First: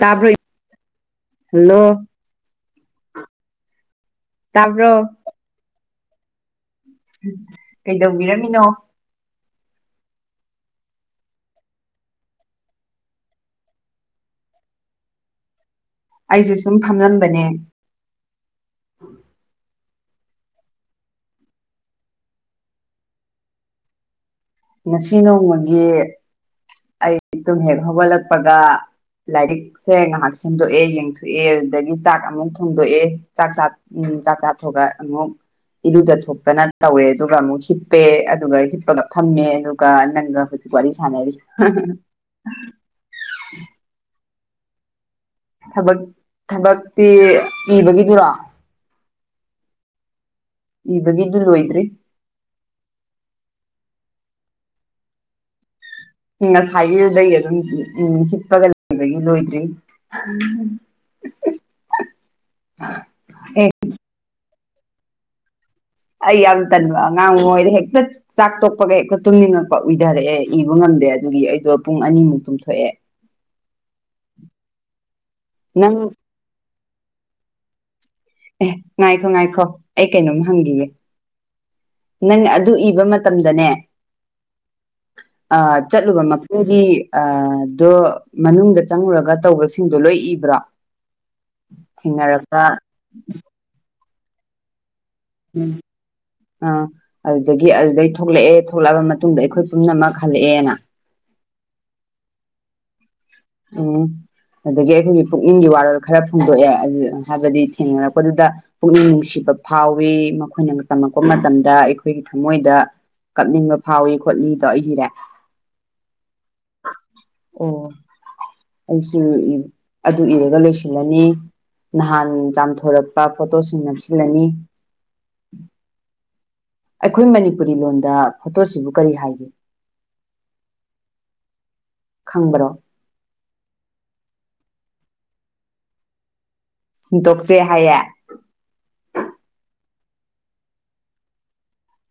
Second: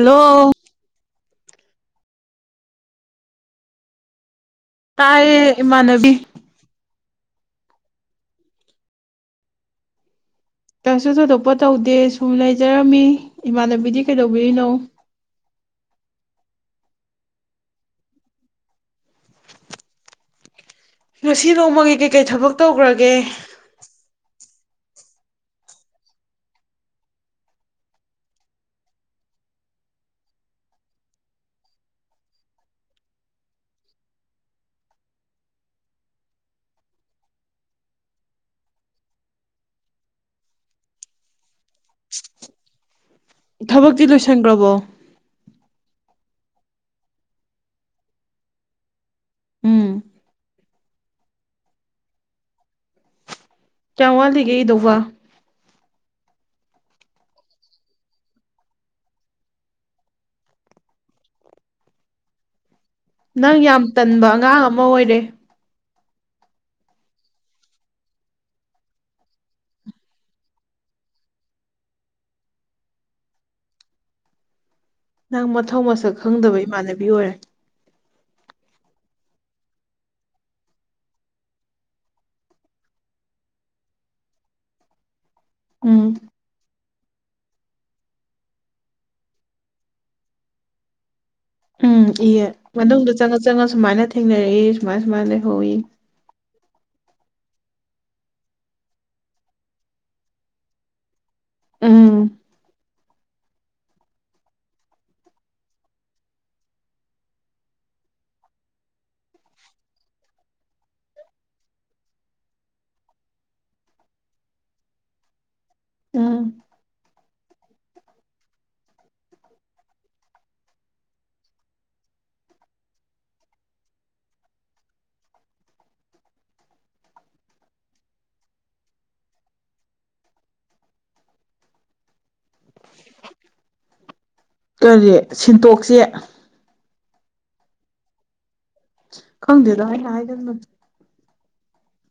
ꯇ ꯍꯜꯂꯣ ꯇꯥꯕ꯭ꯔꯣ ꯀꯥꯏ ꯏꯃꯅꯕꯤ ꯀꯩꯗꯧꯕꯤꯔꯝꯃꯤꯅꯣ ꯀꯩꯁꯨ ꯊꯣꯏꯗꯣꯛꯄ ꯇꯧꯗꯦ ꯁꯨꯝ ꯂꯩꯖꯔꯝꯃꯤ ꯏꯃꯥꯟꯅꯕꯤꯗꯤ ꯀꯩꯗꯧꯕꯤꯔꯤꯅꯣ ꯑꯩꯁꯨ ꯁꯨꯝ ꯐꯝꯂꯝꯕꯅꯦ ꯉꯁꯤ ꯅꯣꯡꯃꯒꯤ ꯀꯩꯀꯩ ꯊꯕꯛ ꯇꯧꯈ꯭ꯔꯒꯦ ꯉꯁꯤ ꯅꯣꯡꯃꯒꯤ ꯑꯩ ꯇꯨꯝ ꯍꯦꯛ ꯍꯧꯒꯠꯂꯛꯄꯒ ꯂꯥꯏꯔꯤꯛ ꯁꯦ ꯉꯥꯏꯍꯥꯛ ꯁꯦꯝꯗꯣꯛꯑꯦ ꯌꯦꯡꯊꯣꯛꯑꯦ ꯑꯗꯨꯗꯒꯤ ꯆꯥꯛ ꯑꯃꯨꯛ ꯊꯣꯡꯗꯣꯛꯑꯦ ꯆꯥꯛ ꯆꯥ ꯎꯝ ꯆꯥꯛ ꯆꯥ ꯊꯣꯛꯒ ꯑꯃꯨꯛ ꯏꯔꯨꯖꯊꯣꯛꯇꯅ ꯇꯧꯋꯦ ꯑꯗꯨꯒ ꯑꯃꯨꯛ ꯍꯤꯞꯄꯦ ꯑꯗꯨꯒ ꯍꯤꯞꯄꯒ ꯊꯝꯃꯦ ꯑꯗꯨꯒ ꯅꯪꯒ ꯍꯧꯖꯤꯛ ꯋꯥꯔꯤ ꯁꯥꯟꯅꯔꯤ ꯊꯕꯛꯇꯤ ꯂꯣꯏꯁꯤꯟꯈ꯭ꯔꯕꯣ ꯊꯕꯛ ꯊꯕꯛꯇꯤ ꯏꯕꯒꯤꯗꯨꯔꯣ ꯎꯝ ꯏꯕꯒꯤꯗꯨ ꯂꯣꯏꯗ꯭ꯔꯤ ꯀꯋꯥꯜꯂꯤꯒꯗꯧ ꯋꯥ ꯉꯁꯥꯏꯒꯤꯗꯒꯤ ꯑꯗꯨꯝ ꯎꯝ ꯍꯤꯞꯄꯒ ꯂꯩꯕꯒꯤ ꯂꯣꯏꯗ꯭ꯔꯤ ꯑꯥ ꯅꯪ ꯌꯥꯝ ꯇꯟꯕ ꯑꯉꯥꯡ ꯑꯃ ꯑꯣꯏꯔꯦ ꯑꯩ ꯌꯥꯝ ꯇꯟꯕ ꯑꯉꯥꯡꯉꯣꯏꯗ ꯍꯦꯛꯇ ꯆꯥꯛ ꯇꯣꯛꯄꯒ ꯍꯦꯛꯇ ꯇꯨꯝꯅꯤꯡꯉꯛꯄ ꯎꯏꯊꯔꯛꯑꯦ ꯏꯕ ꯉꯝꯗꯦ ꯑꯗꯨꯒꯤ ꯑꯩꯗꯣ ꯄꯨꯡ ꯑꯅꯤꯃꯨꯛ ꯇꯨꯝꯊꯣꯛꯑꯦ ꯅꯪ ꯃꯊꯧ ꯃꯁꯛ ꯈꯪꯗꯕ ꯏꯃꯥꯟꯅꯕꯤ ꯑꯣꯏꯔꯦ ꯑꯦ ꯉꯥꯏꯈꯣ ꯉꯥꯏꯈꯣ ꯑꯩ ꯀꯩꯅꯣꯝ ꯍꯪꯈꯤꯒꯦ ꯅꯪ ꯑꯗꯨ ꯏꯕ ꯃꯇꯝꯗꯅꯦ ꯑ ꯎꯝ ꯆꯠꯂꯨꯕ ꯃꯐꯝꯨꯗꯤ ꯑ ꯑꯗꯨꯣ ꯃꯅꯨꯡꯗ ꯆꯪꯉꯨꯔꯒ ꯇꯧꯕꯁꯤꯡꯗꯣ ꯂꯣꯏ ꯏꯕ꯭ꯔꯣ ꯎꯝ ꯏꯍ ꯊꯦꯡꯅꯔꯛꯄ ꯃꯅꯨꯡꯗ ꯆꯪꯉ ꯆꯪꯉ ꯁꯨꯃꯥꯏꯅ ꯊꯦꯡꯅꯔꯛꯏ ꯁꯨꯃꯥꯏ ꯁꯨꯃꯥꯏꯅ ꯂꯩ ꯎꯝ ꯑ ꯑꯗꯨꯗꯒꯤ ꯑꯗꯨꯗꯩ ꯊꯣꯛꯂꯛꯑꯦ ꯊꯣꯛꯂꯛꯑꯕ ꯃꯇꯨꯡꯗ ꯑꯩꯈꯣꯏ ꯄꯨꯝꯅꯃꯛ ꯍꯜꯂꯛꯑꯦꯅ ꯎꯝ ꯑꯣ ꯑꯗꯒꯤ ꯑꯩꯈꯣꯏꯒꯤ ꯄꯨꯛꯅꯤꯡꯒꯤ ꯋꯥꯔꯣꯜ ꯈꯔ ꯐꯣꯡꯗꯣꯛꯑꯦ ꯍꯥꯏꯕꯗꯤ ꯊꯦꯡꯅꯔꯛꯄꯗꯨꯗ ꯄꯨꯛꯅꯤꯡ ꯅꯨꯡꯁꯤꯕ ꯐꯥꯎꯏꯤ ꯃꯈꯣꯏꯅ ꯇꯝꯃꯛꯄ ꯃꯇꯝꯗ ꯑꯩꯈꯣꯏꯒꯤ ꯊꯃꯣꯏꯗ ꯀꯞꯅꯤꯡꯕ ꯐꯥꯎꯏ ꯈꯣꯠꯂꯤꯗꯣ ꯑꯩꯒꯤꯔꯦ ꯎꯝ ꯑꯣ ꯑꯩꯁꯨ ꯑꯗꯨ ꯏꯔꯒ ꯂꯣꯏꯁꯤꯜꯂꯅꯤ ꯅꯍꯥꯟ ꯆꯥꯝꯊꯣꯔꯛꯄ ꯐꯣꯇꯣꯁꯤꯡ ꯅꯞꯁꯤꯜꯂꯅꯤ ꯑꯩꯈꯣꯏ ꯃꯅꯤꯄꯨꯔꯤ ꯂꯣꯟꯗ ꯐꯣꯇꯣꯁꯤꯕꯨ ꯀꯔꯤ ꯍꯥꯏꯒꯦ ꯈꯪꯕ꯭ꯔꯣ ꯀꯔꯤ ꯁꯦꯟꯇꯣꯛꯁꯦ ꯁꯤꯟꯇꯣꯛꯆꯦ ꯍꯥꯏꯌꯦꯦ ꯈꯪꯗꯗ ꯍꯥꯏ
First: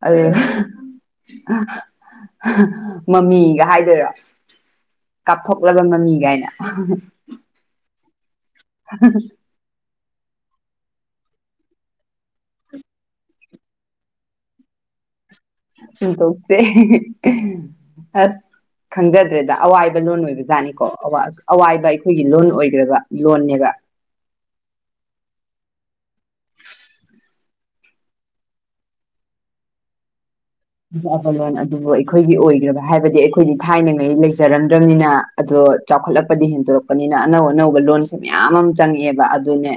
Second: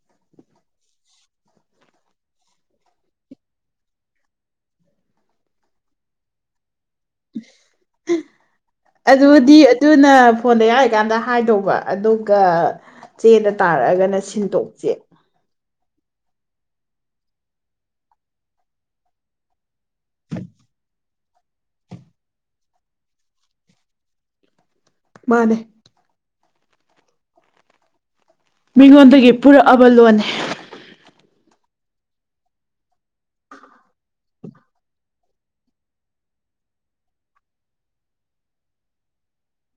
ꯑꯗꯨ ꯃꯃꯤꯒ ꯍꯥꯏꯗꯣꯏꯔꯣ ꯀꯥꯞꯊꯣꯛꯂꯕ ꯃꯃꯤ ꯀꯥꯏꯅ ꯑꯗꯨꯗꯤ ꯇꯨꯅ ꯐꯣꯟꯗ ꯌꯥꯔꯤꯀꯥꯟꯗ ꯍꯥꯏꯗꯧꯕ ꯑꯗꯨꯒ ꯆꯦꯗ ꯇꯥꯔꯛꯑꯒꯅ ꯁꯤꯟꯇꯣꯛꯁꯦ ꯇꯧꯁꯦ ꯑꯁ ꯈꯪꯖꯗ꯭ꯔꯦꯗ ꯑꯋꯥꯏꯕ ꯂꯣꯟ ꯑꯣꯏꯕꯖꯥꯠꯅꯤꯀꯣ ꯑꯋꯥꯏꯕ ꯑꯩꯈꯣꯏꯒꯤ ꯂꯣꯟ ꯑꯣꯏꯈ꯭ꯔꯕ ꯂꯣꯟꯅꯦꯕ ꯃꯥꯅꯦ ꯃꯤꯉꯣꯟꯗꯒꯤ ꯄꯨꯔꯛꯑꯕ ꯂꯣꯟꯅꯤ ꯈꯜꯂꯣꯟ ꯑꯗꯨꯕꯨ ꯑꯩꯈꯣꯏꯒꯤ ꯑꯣꯏꯈ꯭ꯔꯕ ꯍꯥꯏꯕꯗꯤ ꯑꯩꯈꯣꯏꯗꯤ ꯊꯥꯏꯅꯉꯩ ꯂꯩꯖꯔꯝꯗ꯭ꯔꯕꯅꯤꯅ ꯑꯗꯣ ꯆꯥꯎꯈꯠꯂꯛꯄꯗꯤ ꯍꯦꯟꯗꯣꯔꯛꯄꯅꯤꯅ ꯑꯅꯧ ꯑꯅꯧꯕ ꯂꯣꯟꯁꯦ ꯃꯌꯥꯝ ꯑꯃ ꯆꯪꯉꯛꯑꯦꯕ ꯑꯗꯨꯅꯦ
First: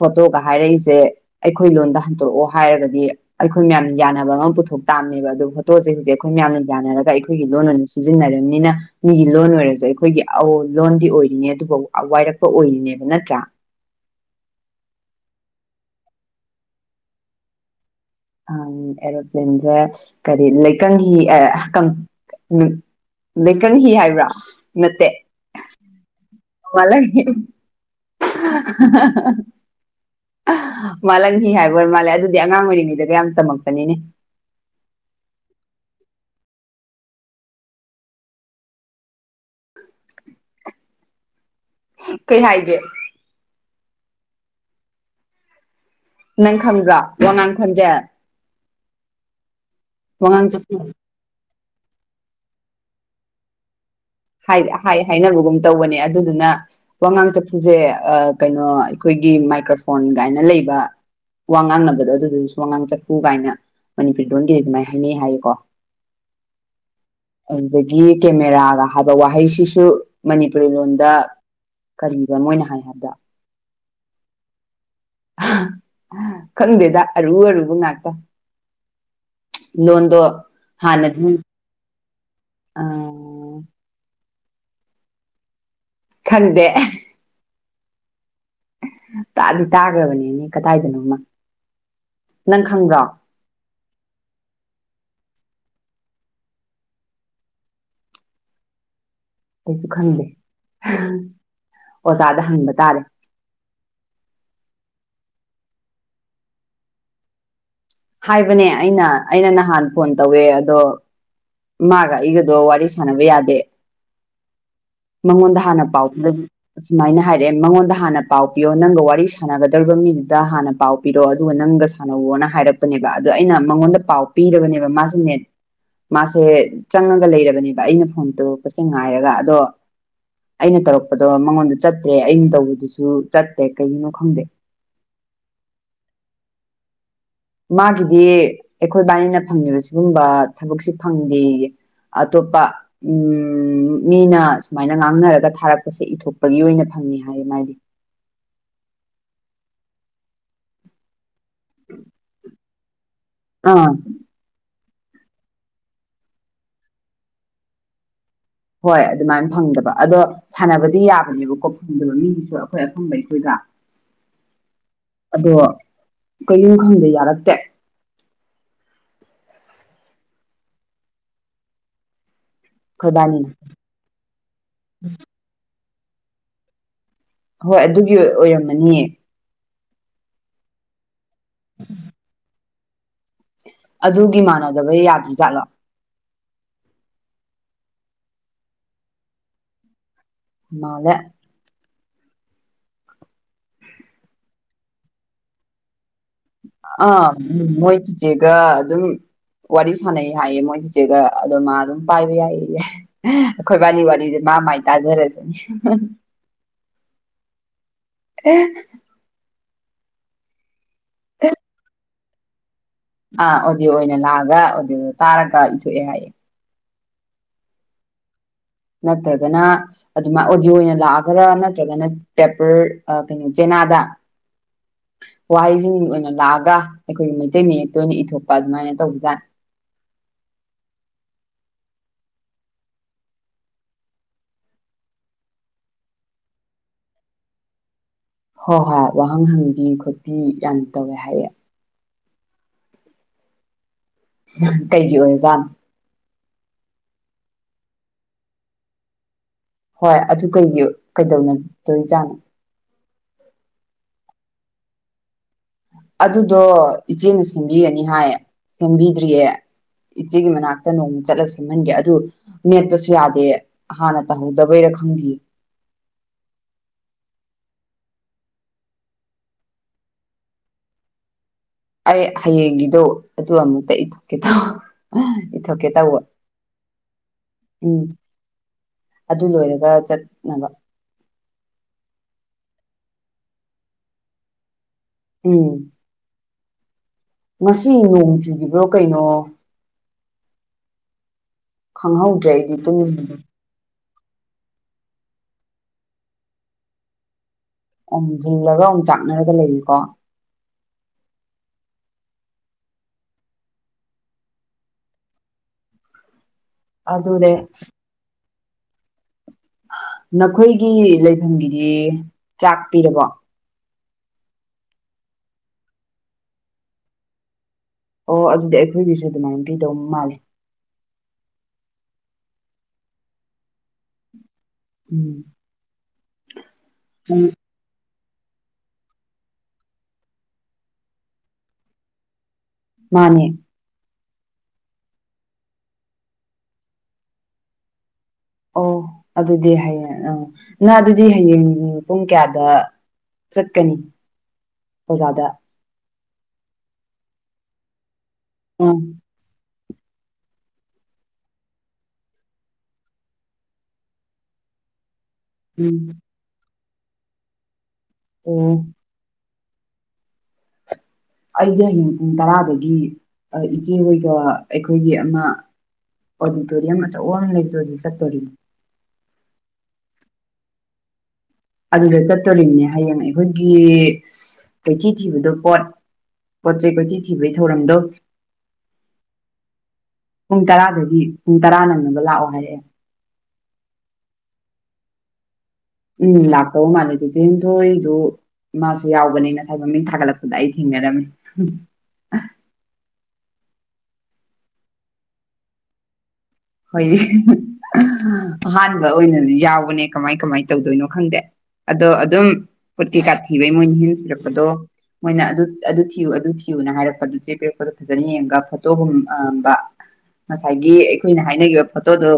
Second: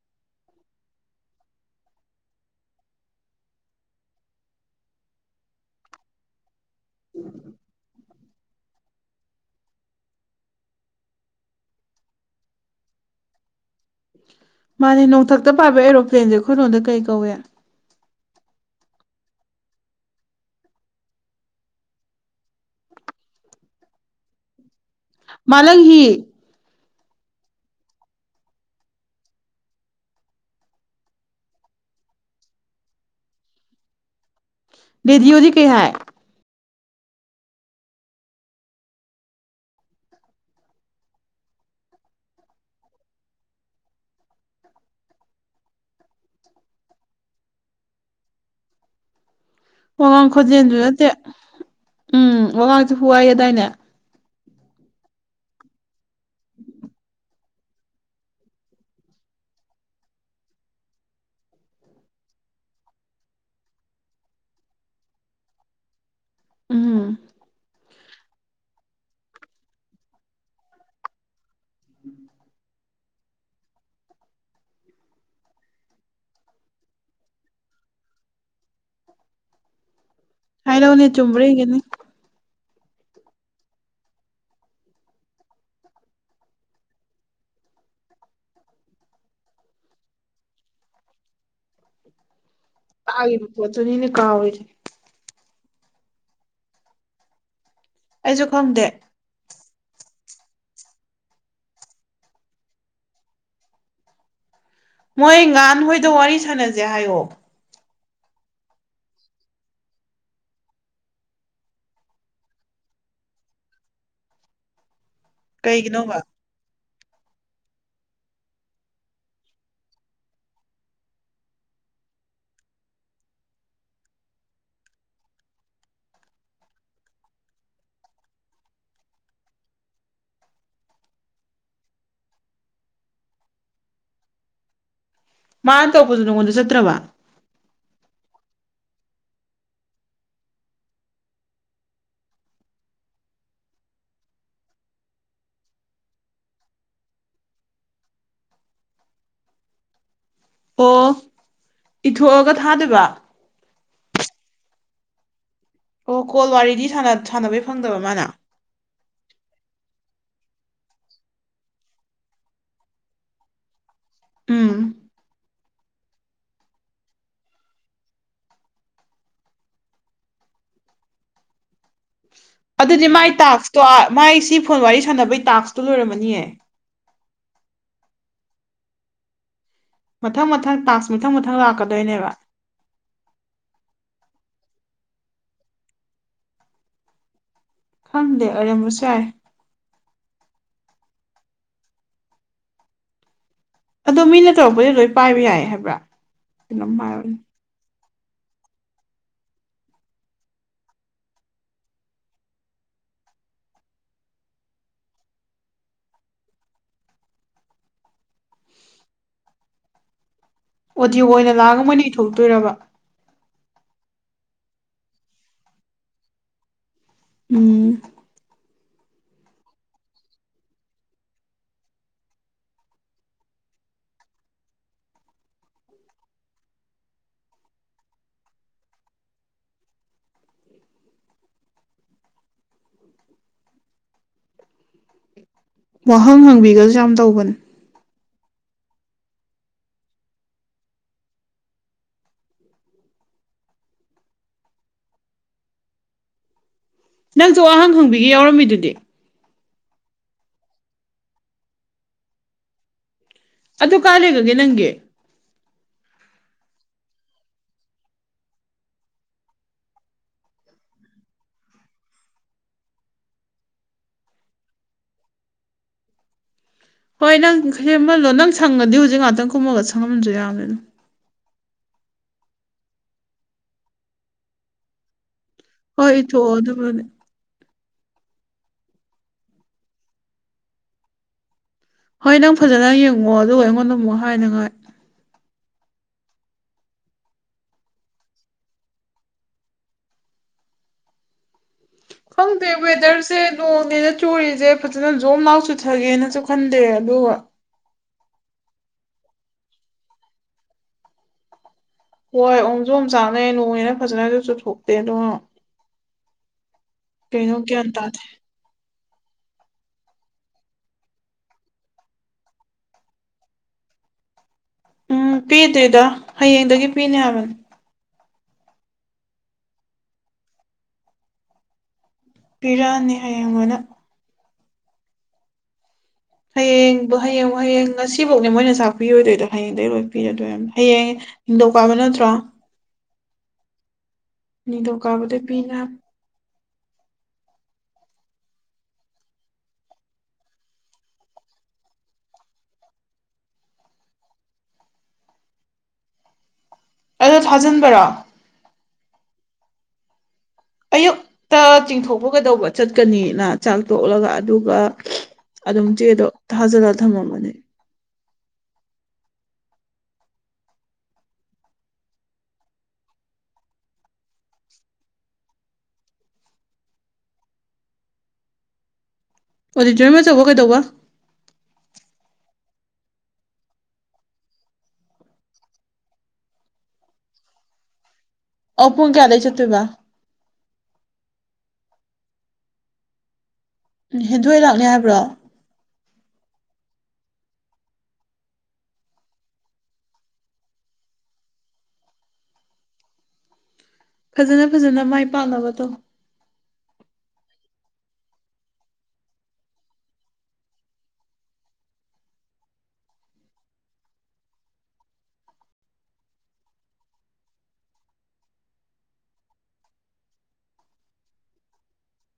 ꯐꯣꯇꯣꯒ ꯍꯥꯏꯔꯛꯏꯁꯦ ꯑꯩꯈꯣꯏ ꯂꯣꯟꯗ ꯍꯟꯇꯣꯔꯑꯣ ꯍꯥꯏꯔꯒꯗꯤ ꯑꯩꯈꯣꯏ ꯃꯌꯥꯝꯅ ꯌꯥꯅꯕ ꯑꯃ ꯄꯨꯊꯣꯛ ꯇꯥꯕꯃꯤ ꯑꯗꯨ ꯐꯣꯇꯣꯁꯦ ꯍꯧꯖꯤꯛ ꯑꯩꯈꯣꯏ ꯃꯌꯥꯝꯅ ꯌꯥꯅꯔꯒ ꯑꯩꯈꯣꯏꯒꯤ ꯂꯣꯟ ꯑꯣꯏꯅ ꯁꯤꯖꯤꯟꯅꯔꯕꯅꯤꯅ ꯃꯤꯒꯤ ꯂꯣꯟ ꯑꯣꯏꯔꯁꯨ ꯑꯩꯈꯣꯏꯒꯤ ꯑ ꯂꯣꯟꯗꯤ ꯑꯣꯏꯔꯤꯅꯦ ꯑꯗꯨꯕꯨ ꯋꯥꯏꯔꯛꯄ ꯑꯣꯏꯔꯤꯅꯦꯕ ꯅꯠꯇ꯭ꯔꯥ ꯃꯥꯅꯦ ꯅꯣꯡꯊꯛꯇ ꯄꯥꯕ ꯑꯦꯔꯣꯄ꯭ꯂꯦꯟꯁꯦ ꯑꯩꯈꯣꯏꯔꯣꯟꯗ ꯀꯩ ꯀꯧꯋꯦ ꯑ ꯑꯦꯔꯣꯄ꯭ꯂꯦꯟꯁꯦ ꯀꯔꯤ ꯂꯩꯀꯪꯒꯤ ꯑꯗꯩꯀꯪ ꯍꯤ ꯍꯥꯏꯕ꯭ꯔꯥ ꯅꯠꯇꯦ ꯃꯥꯂꯪ ꯍꯤ ꯃꯂ ꯍ ꯃꯥꯜꯂꯟ ꯍꯤ ꯍꯥꯏꯕ ꯃꯥꯜꯂꯦ ꯑꯗꯨꯗꯤ ꯑꯉꯥꯡ ꯑꯣꯏꯔꯤꯉꯩꯗꯒ ꯌꯥꯝ ꯇꯝꯂꯄꯅꯤꯅꯦ ꯂꯩꯗꯤꯌꯗꯤ ꯀꯌꯥ ꯍꯥꯏ ꯀꯩ ꯍꯥꯏꯒꯦ ꯅꯪ ꯈꯪꯕ꯭ꯔꯣ ꯋꯥꯉꯥꯡꯈꯣꯟꯁꯦ ꯋꯥꯉꯥꯡ ꯈꯣꯟꯖꯦꯜꯁꯨ ꯅꯠꯇꯦ ꯎꯝ ꯋꯥꯉꯥꯡꯁꯨꯦ ꯍꯨꯋꯥꯏꯑꯗꯥꯏꯅꯦ ꯍꯥꯏ ꯍꯥꯏꯅꯕꯒꯨꯝ ꯇꯧꯕꯅꯦ ꯑꯗꯨꯗꯨꯅ ꯋꯥꯉꯥꯡ ꯆꯛꯐꯨꯁꯦ ꯀꯩꯅꯣ ꯑꯩꯈꯣꯏꯒꯤ ꯃꯥꯏꯀ꯭ꯔꯣꯐꯣꯟ ꯀꯥꯏꯅ ꯂꯩꯕ ꯋꯥ ꯉꯥꯡꯅꯕꯗꯣ ꯑꯗꯨꯗꯨꯁꯨ ꯋꯥꯉꯥꯡ ꯆꯠꯐꯨ ꯀꯥꯏꯅ ꯃꯅꯤꯄꯨꯔꯤ ꯂꯣꯟꯒꯤꯗꯤ ꯑꯗꯨꯃꯥꯏꯅ ꯍꯥꯏꯅꯩ ꯍꯥꯏꯀꯣ ꯎꯝ ꯑꯗꯨꯗꯒꯤ ꯀꯦꯃꯦꯔꯥꯒ ꯍꯥꯏꯕ ꯋꯥꯍꯩꯁꯤꯁꯨ ꯃꯅꯤꯄꯨꯔꯤ ꯂꯣꯟꯗ ꯀꯔꯤꯕ ꯃꯣꯏꯅ ꯍꯥꯏ ꯍꯥꯏꯕꯗ ꯈꯪꯗꯦꯗ ꯑꯔꯨ ꯑꯔꯨꯕ ꯉꯥꯛꯇ ꯂꯣꯟꯗ ꯍꯥꯏꯥꯏꯅꯧꯅꯦ ꯇ ꯆꯨꯝ꯭ꯔꯦ ꯍꯒꯦꯅꯤ ꯑ ꯈꯟꯗꯦ ꯇꯥꯗꯤ ꯇꯥꯈ꯭ꯔꯕꯅꯦꯅꯦ ꯀꯗꯥꯏꯗꯅꯣꯃ ꯅꯪ ꯈꯪꯕ꯭ꯔꯣ ꯨꯄꯣꯣ ꯅ ꯏꯅꯦ ꯀꯥ ꯑꯣꯏꯦ ꯑꯩꯁꯨ ꯈꯪꯗꯦ ꯑꯩꯁꯨ ꯈꯪꯗꯦ ꯑꯣꯖꯥꯗ ꯍꯪꯕ ꯇꯥꯔꯦ ꯃꯣꯏ ꯉꯍꯥꯟ ꯍꯣꯏꯗ ꯋꯥꯔꯤ ꯁꯥꯟꯅꯁꯦ ꯍꯥꯏꯌꯣ ꯍꯥꯏꯕꯅꯦ ꯑꯩꯅ ꯑꯩꯅ ꯅꯍꯥꯟ ꯐꯣꯟ ꯇꯧꯋꯦ ꯑꯗꯣ ꯃꯥꯒ ꯑꯩꯒꯗꯣ ꯋꯥꯔꯤ ꯁꯥꯟꯅꯕ ꯌꯥꯗꯦ ꯃꯉꯣꯟꯗ ꯍꯥꯟꯅ ꯄꯥꯎꯕꯤ ꯀꯩꯒꯤꯅꯣꯕ ꯑꯁꯨꯃꯥꯏꯅ ꯍꯥꯏꯔꯛꯑꯦ ꯃꯉꯣꯟꯗ ꯍꯥꯟꯅ ꯄꯥꯎ ꯄꯤꯌꯣ ꯅꯪꯒ ꯋꯥꯔꯤ ꯁꯥꯟꯅꯒꯗꯧꯔꯤꯕ ꯃꯤꯗꯨꯗ ꯍꯥꯟꯅ ꯄꯥꯎ ꯄꯤꯔꯛꯑꯣ ꯑꯗꯨꯒ ꯅꯪꯒ ꯁꯥꯟꯅꯋꯣꯅ ꯍꯥꯏꯔꯛꯄꯅꯦꯕ ꯑꯗꯣ ꯑꯩꯅ ꯃꯉꯣꯟꯗ ꯄꯥꯎ ꯄꯤꯕꯅꯦꯕ ꯃꯥꯁꯦ ꯅꯠ ꯃꯥꯁꯦ ꯆꯪꯉꯒ ꯂꯩꯔꯕꯅꯦꯕ ꯑꯩꯅ ꯐꯣꯟ ꯇꯧꯔꯛꯄꯁꯦ ꯉꯥꯏꯔꯒ ꯑꯗꯣ ꯑꯩꯅ ꯇꯧꯔꯛꯄꯗꯣ ꯃꯉꯣꯟꯗ ꯆꯠꯇ꯭ꯔꯦ ꯑꯩꯅ ꯇꯧꯕꯗꯨꯁꯨ ꯆꯠꯇꯦ ꯀꯩꯒꯤꯅꯣ ꯈꯪꯗꯦ ꯃꯥꯅ ꯇꯧꯕꯗꯨ ꯅꯪꯉꯣꯟꯗ ꯆꯠꯇ꯭ꯔꯕ ꯃꯥꯒꯤꯗꯤ ꯑꯩꯈꯣꯏ ꯕꯥꯏꯅꯤꯅ ꯐꯪꯉꯤꯕ ꯁꯤꯒꯨꯝꯕ ꯊꯕꯛꯁꯤ ꯐꯪꯗꯦ ꯑꯇꯣꯞꯄ ꯎ ꯃꯤꯅ ꯁꯨꯃꯥꯏꯅ ꯉꯥꯡꯅꯔꯒ ꯊꯥꯔꯛꯄꯁꯦ ꯏꯊꯣꯛꯄꯒꯤ ꯑꯣꯏꯅ ꯐꯪꯉꯦ ꯍꯥꯏꯌꯦ ꯃꯥꯗꯤ ꯑꯣ ꯏꯊꯣꯛꯑꯒ ꯊꯥꯗꯣꯏꯕ ꯑꯥ ꯑꯣ ꯀꯣꯜ ꯋꯥꯔꯤꯗꯤ ꯁꯥꯟꯅꯕꯩ ꯐꯪꯗꯕ ꯃꯥꯅ ꯍꯣꯏ ꯑꯗꯨꯃꯥꯏꯅ ꯐꯪꯗꯕ ꯑꯗꯣ ꯁꯥꯟꯅꯕꯗꯤ ꯌꯥꯕꯅꯦꯕꯀꯣ ꯐꯪꯗꯕ ꯃꯤꯒꯤꯁꯨ ꯑꯩꯈꯣꯏ ꯑꯐꯨꯝꯕ ꯑꯩꯈꯣꯏꯒ ꯎꯝ ꯑꯗꯣ ꯀꯩꯌꯨꯝ ꯈꯪꯗ ꯌꯥꯔꯛꯇꯦ ꯑꯗꯨꯗꯤ ꯃꯥꯏ ꯑꯩꯈꯣꯏꯕꯥꯅꯤꯅ ꯇꯥꯛꯁꯇꯣ ꯃꯥꯏ ꯁꯤ ꯐꯣꯟ ꯋꯥꯔꯤ ꯁꯥꯟꯅꯕꯒꯤ ꯇꯥꯛꯁꯇꯣ ꯂꯣꯏꯔꯝꯃꯅꯤꯌꯦ ꯍꯣꯏ ꯑꯗꯨꯒꯤ ꯑꯣꯏꯔꯝꯃꯅꯤꯌꯦ ꯃꯊꯪ ꯃꯊꯪ ꯇꯥꯛꯁ ꯃꯊꯪ ꯃꯊꯪ ꯂꯥꯛꯀꯗꯣꯏꯅꯦꯕ ꯑꯗꯨꯒꯤ ꯃꯥꯟꯅꯗꯕ ꯌꯥꯗ꯭ꯔꯖꯥꯠꯂꯣ ꯈꯪꯗꯦ ꯑꯣꯏꯔꯝꯕꯁꯨ ꯌꯥꯏ ꯃꯥꯂ ꯑꯗꯣ ꯃꯤꯅ ꯇꯧꯔꯛꯄꯗꯤ ꯂꯣꯏ ꯄꯥꯏꯕ ꯌꯥꯏ ꯍꯥꯏꯕ꯭ꯔꯥ ꯀꯩꯅꯣꯝ ꯑꯝ ꯍꯥꯏꯕꯅꯤ ꯃꯣꯏ ꯆꯤꯆꯦꯒ ꯑꯗꯨꯝ ꯋꯥꯔꯤ ꯁꯥꯟꯅꯩ ꯍꯥꯏꯌꯦ ꯃꯣꯏ ꯆꯤꯆꯦꯗ ꯑꯗ ꯃꯥ ꯑꯗꯨꯝ ꯄꯥꯏꯕ ꯌꯥꯏꯌꯦ ꯑꯩꯈꯣꯏ ꯋꯥꯔꯤꯕꯥꯂꯤ ꯋꯥꯔꯤꯂꯤꯁꯦ ꯃꯥ ꯃꯥꯏ ꯇꯥꯖꯔꯁꯤꯅꯤ [inaudible] ꯑꯦ ꯑꯣꯗꯤꯌꯣ ꯑꯣꯏꯅ ꯂꯥꯡꯑꯒ ꯃꯣꯏ ꯑꯣꯏꯅ ꯏꯊꯣꯛꯇꯣꯏꯔꯕ ꯑꯥ ꯑꯣꯗꯤꯌꯑꯣ ꯑꯣꯏꯅ ꯂꯥꯛꯑꯒ ꯑꯣꯗꯤꯌꯑꯣꯗꯣ ꯇꯥꯔꯒ ꯏꯊꯣꯛꯑꯦ ꯍꯥꯏꯌꯦ ꯎꯝ ꯅꯠꯇ꯭ꯔꯒꯅ ꯑꯗꯨꯃꯥꯏꯅ ꯑꯣꯗꯤꯌꯣ ꯑꯣꯏꯅ ꯂꯥꯛꯑꯒꯔꯥ ꯅꯠꯇ꯭ꯔꯒꯅ ꯄꯦꯄꯔ ꯀꯩꯅꯣ ꯆꯦꯅꯥꯗ ꯋꯥꯍꯩꯁꯤꯡ ꯑꯣꯏꯅ ꯂꯥꯛꯑꯒ ꯑꯩꯈꯣꯏꯒꯤ ꯃꯩꯇꯩ ꯃꯌꯦꯛꯇ ꯑꯣꯏꯅ ꯏꯊꯣꯛꯄ ꯑꯗꯨꯃꯥꯏꯅ ꯇꯧꯕꯖꯥꯠ ꯋꯥꯍꯪ ꯍꯪꯕꯤꯒꯁꯨ ꯌꯥꯝ ꯇꯧꯕꯅꯦ ꯍꯣꯏ ꯍꯣꯏ ꯋꯥꯍꯪ ꯍꯪꯕꯤ ꯈꯣꯠꯄꯤ ꯌꯥꯝ ꯇꯧꯋꯦ ꯍꯥꯏꯌꯦ ꯀꯩꯒꯤ ꯑꯣꯏꯖꯥꯠꯅꯣ ꯅꯪꯁꯨ ꯋꯥꯍꯪ ꯍꯪꯕꯤꯒꯦ ꯌꯥꯎꯔꯝꯃꯤꯗꯨꯗꯤ ꯍꯣꯏ ꯑꯗꯨ ꯀꯩ ꯀꯩꯗꯧꯅꯗꯣꯏꯖꯥꯠꯅꯣ ꯑꯗꯨ ꯀꯥꯏ ꯂꯩꯒꯒꯦ ꯅꯪꯒꯤ ꯑꯗꯨꯗꯣ ꯏꯆꯦꯅ ꯁꯦꯝꯕꯤꯒꯅꯤ ꯍꯥꯏ ꯁꯦꯝꯕꯤꯗ꯭ꯔꯤꯌꯦ ꯏꯆꯦꯒꯤ ꯃꯅꯥꯛꯇ ꯅꯣꯡꯃ ꯆꯠꯂ ꯁꯦꯝꯃꯟꯒꯦ ꯑꯗꯨ ꯃꯦꯠꯄꯁꯨ ꯌꯥꯗꯦ ꯍꯥꯟꯅ ꯇꯥꯍꯧꯗꯕꯩꯔ ꯈꯪꯗꯌꯦ ꯍꯣꯏ ꯅꯪ ꯁꯦꯝꯃꯜꯂꯣ ꯅꯪ ꯁꯪꯉꯗꯤ ꯍꯧꯖꯤꯛ ꯉꯥꯛꯇꯪ ꯀꯨꯝꯃꯒ ꯁꯪꯉꯝꯁꯨ ꯌꯥꯕꯅꯤꯅ ꯑꯩ ꯍꯌꯦꯡꯒꯤꯗꯣ ꯑꯗꯨ ꯑꯃꯨꯛꯇ ꯏꯊꯣꯛꯀꯦ ꯇ ꯏꯊꯣꯛꯀꯦ ꯍꯣꯏ ꯇꯧꯕ ꯏꯊꯣꯛꯑꯣ ꯑꯗꯨꯕꯨꯗꯤ ꯎꯝ ꯑꯗꯨ ꯂꯣꯏꯔꯒ ꯆꯠꯅꯕ ꯍꯣꯏ ꯅꯪ ꯐꯖꯅ ꯌꯦꯡꯉꯑꯣ ꯑꯗꯨꯒ ꯑꯩꯉꯣꯟꯗ ꯑꯃꯨꯛ ꯍꯥꯏꯅꯉꯥꯏ ꯎꯝ ꯉꯁꯤ ꯅꯣꯡ ꯆꯨꯕ꯭ꯔꯣ ꯀꯩꯅꯣ ꯈꯪꯍꯧꯗ꯭ꯔꯦ ꯈꯪꯗꯦ ꯑꯩꯗꯤ ꯇ ꯋꯦꯗꯔꯁꯦ ꯅꯣꯡꯅꯦꯅ ꯆꯨꯔꯤꯁꯦ ꯐꯖꯅ ꯖꯣꯝ ꯂꯅꯥꯥꯛ ꯆꯨꯊꯒꯦꯅꯁꯨ ꯈꯟꯗꯦ ꯑꯗꯨꯒ ꯑꯃꯨꯛ ꯁꯤꯜꯂꯒ ꯑꯃꯨꯛ ꯆꯥꯛꯅꯔꯒ ꯂꯩꯌꯦꯀꯣ ꯍꯣꯏ ꯑꯣꯝꯁꯨ ꯑꯝ ꯆꯅꯩ ꯅꯣꯡꯉꯦꯅ ꯐꯖꯅꯁꯨ ꯆꯨꯊꯣꯛꯇꯦ ꯑꯗꯨ ꯑꯗꯨꯅꯦ ꯀꯩꯅꯣ ꯀꯌꯥ ꯑꯟꯇꯥꯔꯗꯦ ꯅꯈꯣꯏꯒꯤ ꯂꯩꯐꯝꯒꯤꯗꯤ ꯆꯥꯛ ꯄꯤꯔꯕꯣ ꯎꯝ ꯄꯤꯗꯣꯏꯗ ꯍꯌꯦꯡꯗꯒꯤ ꯄꯤꯅꯦ ꯍꯥꯏꯕꯅꯤ ꯑꯣ ꯑꯗꯨꯗꯤ ꯑꯩꯈꯣꯏꯒꯤꯁꯨ ꯑꯗꯨꯃꯥꯏꯅ ꯄꯤꯗꯧ ꯃꯥꯜꯂꯤꯦ ꯄꯤꯔꯛꯑꯅꯤ ꯑꯩꯌꯦꯡꯉꯣꯟꯗ ꯎꯝ ꯍꯌꯦꯡ ꯎꯝ ꯍꯌꯦꯡ ꯋꯥ ꯍꯌꯦꯡ ꯉꯁꯤꯐꯧꯅꯦ ꯃꯣꯏꯅ ꯆꯥꯛ ꯄꯤꯔꯣꯏꯗꯣꯏꯗꯣ ꯍꯌꯦꯡꯗꯒꯤꯩ ꯂꯣꯏ ꯄꯤꯔꯗꯣꯏꯔꯕ ꯍꯌꯦꯡ ꯍꯤꯡꯗꯧꯀꯥꯕ ꯅꯠꯇ꯭ꯔꯣ ꯃꯥꯅꯦ ꯗꯨꯛꯅꯗ ꯄꯤꯅ ꯑꯣ ꯑꯗꯨꯗꯤ ꯍꯌꯦꯡ ꯑꯥ ꯅꯪ ꯑꯗꯨꯗꯤ ꯍꯌꯦꯡ ꯄꯨꯡ ꯀꯌꯥꯗ ꯆꯠꯀꯅꯤ ꯑꯣꯖꯥꯗ ꯑꯗꯣ ꯊꯥꯖꯤꯟꯕꯔꯣ ꯑ ꯑꯌꯨꯛꯇ ꯆꯤꯡꯊꯣꯛꯄꯒꯗꯧꯕ ꯆꯠꯀꯅꯤꯅ ꯆꯥꯛ ꯇꯣꯛꯂꯒ ꯑꯗꯨꯒ ꯑꯗꯨꯝ ꯎꯝ ꯆꯦꯗꯣ ꯊꯥꯖꯜꯂꯒ ꯊꯝꯃꯃꯅꯦ꯫ ꯑꯣꯝ ꯑꯩꯗꯤ ꯍꯌꯦꯡ ꯄꯨꯡ ꯇꯔꯥꯗꯒꯤ ꯏꯆꯦ ꯍꯣꯏꯒ ꯑꯩꯈꯣꯏꯒꯤ ꯑꯃ ꯑꯣꯗꯤꯇꯣꯔꯤꯌꯝ ꯑꯆꯧ ꯑ ꯑꯃ ꯂꯩꯕꯗꯣꯗꯤ ꯆꯠꯇꯣꯔꯤꯅꯤ꯫ ꯑꯣꯗꯤꯇꯔꯤꯌꯝ ꯃꯆꯧꯕ ꯀꯩꯗꯧꯕ ꯑꯗꯨꯗ ꯆꯠꯇꯣꯔꯤꯕꯝꯅꯦ ꯍꯌꯦꯡ ꯑꯩꯈꯣꯏꯒꯤ ꯀꯩꯊꯤ ꯊꯤꯕꯗꯣ ꯄꯣꯠ ꯄꯣꯠ ꯆꯩ ꯄꯣꯠꯆ ꯊꯤꯕꯒꯤ ꯊꯧꯔꯝꯗꯣ ꯑꯣ ꯄꯨꯡ ꯀꯌꯥꯗꯒꯤ ꯇꯣꯏꯕꯥ ꯄꯨꯡ ꯇꯔꯥꯗꯒꯤ ꯄꯨꯡ ꯇꯔꯥ ꯅꯪꯅꯕ ꯂꯥꯛꯑꯣ ꯍꯥꯏꯔꯛꯑꯦ꯫ ꯍꯦꯟꯗꯣꯏ ꯂꯥꯛꯅꯤ ꯍꯥꯏꯕ꯭ꯔꯣ ꯎꯝ ꯂꯥꯛꯇꯧ ꯃꯥꯥꯟꯂ ꯆꯦꯆꯦ ꯍꯦꯟꯊꯣꯏꯗꯨ ꯏꯃꯥꯁꯨ ꯌꯥꯎꯕꯅꯤ ꯉꯁꯥꯏ ꯃꯃꯤꯡ ꯊꯥꯒꯠꯂꯛꯄꯗ ꯑꯩ ꯊꯦꯡꯅꯔꯝꯃꯤ꯫ ꯐꯖꯅ ꯐꯖꯅ ꯃꯥꯏ ꯄꯥꯛꯅꯕ ꯇꯥꯎ ꯫ ꯍꯣꯏ ꯑꯝꯟꯕ ꯑꯣꯏꯅꯁꯨ ꯌꯥꯎꯕꯅꯦ ꯀꯃꯥꯏ ꯀꯃꯥꯏ ꯇꯧꯗꯣꯏꯅꯣ ꯈꯪꯗꯦ꯫ ꯑꯗꯣ ꯑꯗꯨꯝ ꯄꯣꯠ ꯀꯩꯀꯥ ꯊꯤꯕꯩ ꯃꯣꯏ ꯍꯦꯟ ꯁꯤꯨꯔꯛꯄꯗꯣ ꯃꯣꯏꯅ ꯑꯗꯨ ꯑꯗꯨ ꯊꯤꯌꯨ ꯑꯗꯨ ꯊꯤꯌꯨꯅ ꯍꯥꯏꯔꯛꯄ ꯑꯗꯨ ꯆꯦ ꯄꯤꯔꯛꯄꯗꯨ ꯐꯖꯅ ꯌꯦꯡꯉꯒ ꯐꯣꯇꯣꯒꯨꯝꯝꯕ꯫ ꯉꯁꯥꯏꯒꯤ ꯑꯩꯈꯣꯏꯅ ꯍꯥꯏꯅꯈꯤꯕ ꯐꯣꯇꯣꯗꯣ꯫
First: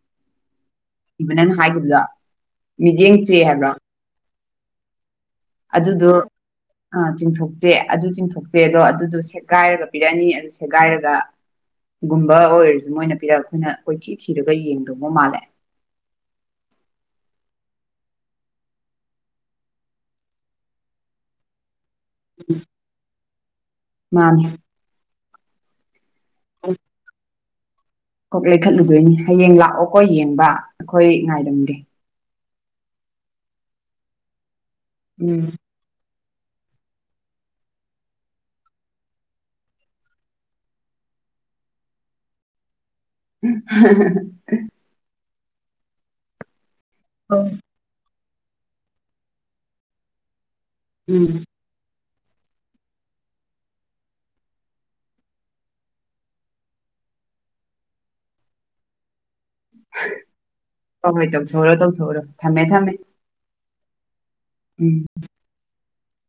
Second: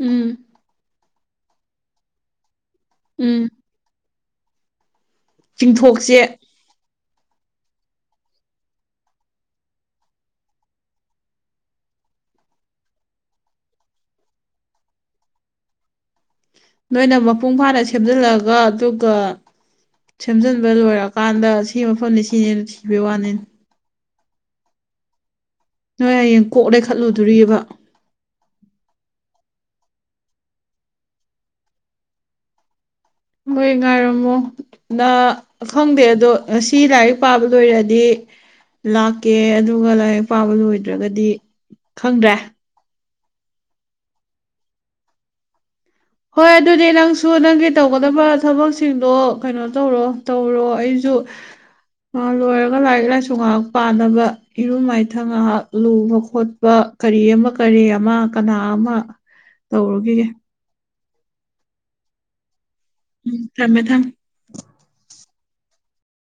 ꯎꯝ ꯅꯪ ꯅ ꯍꯥꯏꯈꯤꯕꯗ ꯃꯤꯠꯌꯦꯡ ꯆꯦ ꯎꯝ ꯍꯥꯏꯕ꯭ꯔꯥ ꯑꯗꯨꯗꯨ ꯆꯤꯡꯊꯣꯛꯁꯦ ꯑ ꯆꯤꯡꯊꯣꯛꯆꯦ ꯑꯗꯨ ꯆꯤꯡꯊꯣꯛꯆꯦ ꯑꯗꯣ ꯑꯗꯨꯗꯣ ꯁꯦꯠꯒꯥꯏꯔꯒ ꯄꯤꯔꯛꯑꯅꯤ ꯑꯗꯨ ꯁꯦꯠꯒꯥꯏꯔꯒ ꯒꯨꯝꯕ ꯑꯣꯏꯔꯁꯨ ꯃꯣꯏꯅ ꯄꯤꯔꯛ ꯑꯩꯈꯣꯏꯅ ꯀꯣꯏꯊꯤ ꯊꯤꯔꯒ ꯌꯦꯡꯗꯧꯕ ꯃꯥꯜꯂꯦ꯫ ꯅꯣꯏꯅ ꯃꯄꯨꯡ ꯐꯥꯅ ꯁꯦꯝꯖꯤꯜꯂꯒ ꯑꯗꯨꯒ꯫ ꯁꯦꯝꯖꯤꯟꯕ ꯂꯣꯏꯔꯀꯥꯟꯗ ꯁꯤ ꯃꯐꯝꯅꯤ ꯁꯤꯅꯦ ꯁꯤꯕ ꯋꯥꯅꯤ꯫ ꯃꯥꯅꯤ꯫ ꯅꯣꯏ ꯍꯌꯦꯡ ꯀꯣꯛꯂꯦ ꯈꯠꯂꯨꯗꯣꯔꯤꯑꯕ꫰꫰ ꯀꯣꯛ ꯂꯩꯈꯠꯂꯨꯗꯣꯏꯅꯤ ꯍꯌꯦꯡ ꯂꯥꯛꯑꯣꯀꯣ ꯌꯦꯡꯕ ꯑꯩꯈꯣꯏ ꯉꯥꯏꯔꯝꯒꯦ꯫ ꯍꯣꯏ ꯉꯥꯏꯔꯝꯃꯣ ꯂ ꯎꯝ ꯈꯪꯗꯦ ꯑꯗꯣ ꯉꯁꯤ ꯂꯥꯏꯔꯤꯛ ꯄꯥꯕ ꯂꯣꯏꯔꯗꯤ꯫ ꯂꯥꯛꯀꯦ ꯑꯗꯨꯒ ꯂꯥꯏꯔꯤꯛ ꯄꯥꯕ ꯂꯣꯏꯗ꯭ꯔꯒꯗꯤ ꯈꯪꯗ꯭ꯔꯦ꯫ [unintelligible] ꯍꯣꯏ ꯑꯗꯨꯗꯤ ꯅꯪꯁꯨ ꯍꯣꯏ ꯅꯪꯒꯤ ꯇꯧꯒꯗꯕ ꯊꯕꯛꯁꯤꯡꯗꯣ ꯀꯩꯅꯣ ꯇꯧꯔꯣ ꯇꯧꯔꯣ꯫ ꯑꯩꯁꯨ ꯎꯝ ꯂꯣꯏꯔꯒ ꯂꯥꯏꯔꯤꯛ ꯂꯥꯏꯁꯨ ꯉꯥꯏꯍꯥꯛ ꯄꯥꯅꯕ ꯏꯔꯨ ꯃꯥꯏꯊꯪ ꯉꯥꯏꯍꯥꯛ ꯂꯨꯕ ꯈꯣꯠꯄ ꯀꯔꯤ ꯑꯃ ꯀꯔꯤ ꯑꯃ ꯀꯅꯥ ꯑꯃ ꯇꯧꯔꯨꯈꯤꯒꯦ꯫ ꯍ ꯍꯣꯏ ꯇꯧꯊꯣꯛꯎꯔꯣ ꯇꯧꯊꯣꯛꯎꯔꯣ ꯊꯝꯃꯦ ꯊꯝꯃꯦ꯫ ꯊꯝꯃꯦ ꯊꯝ ꯎꯝ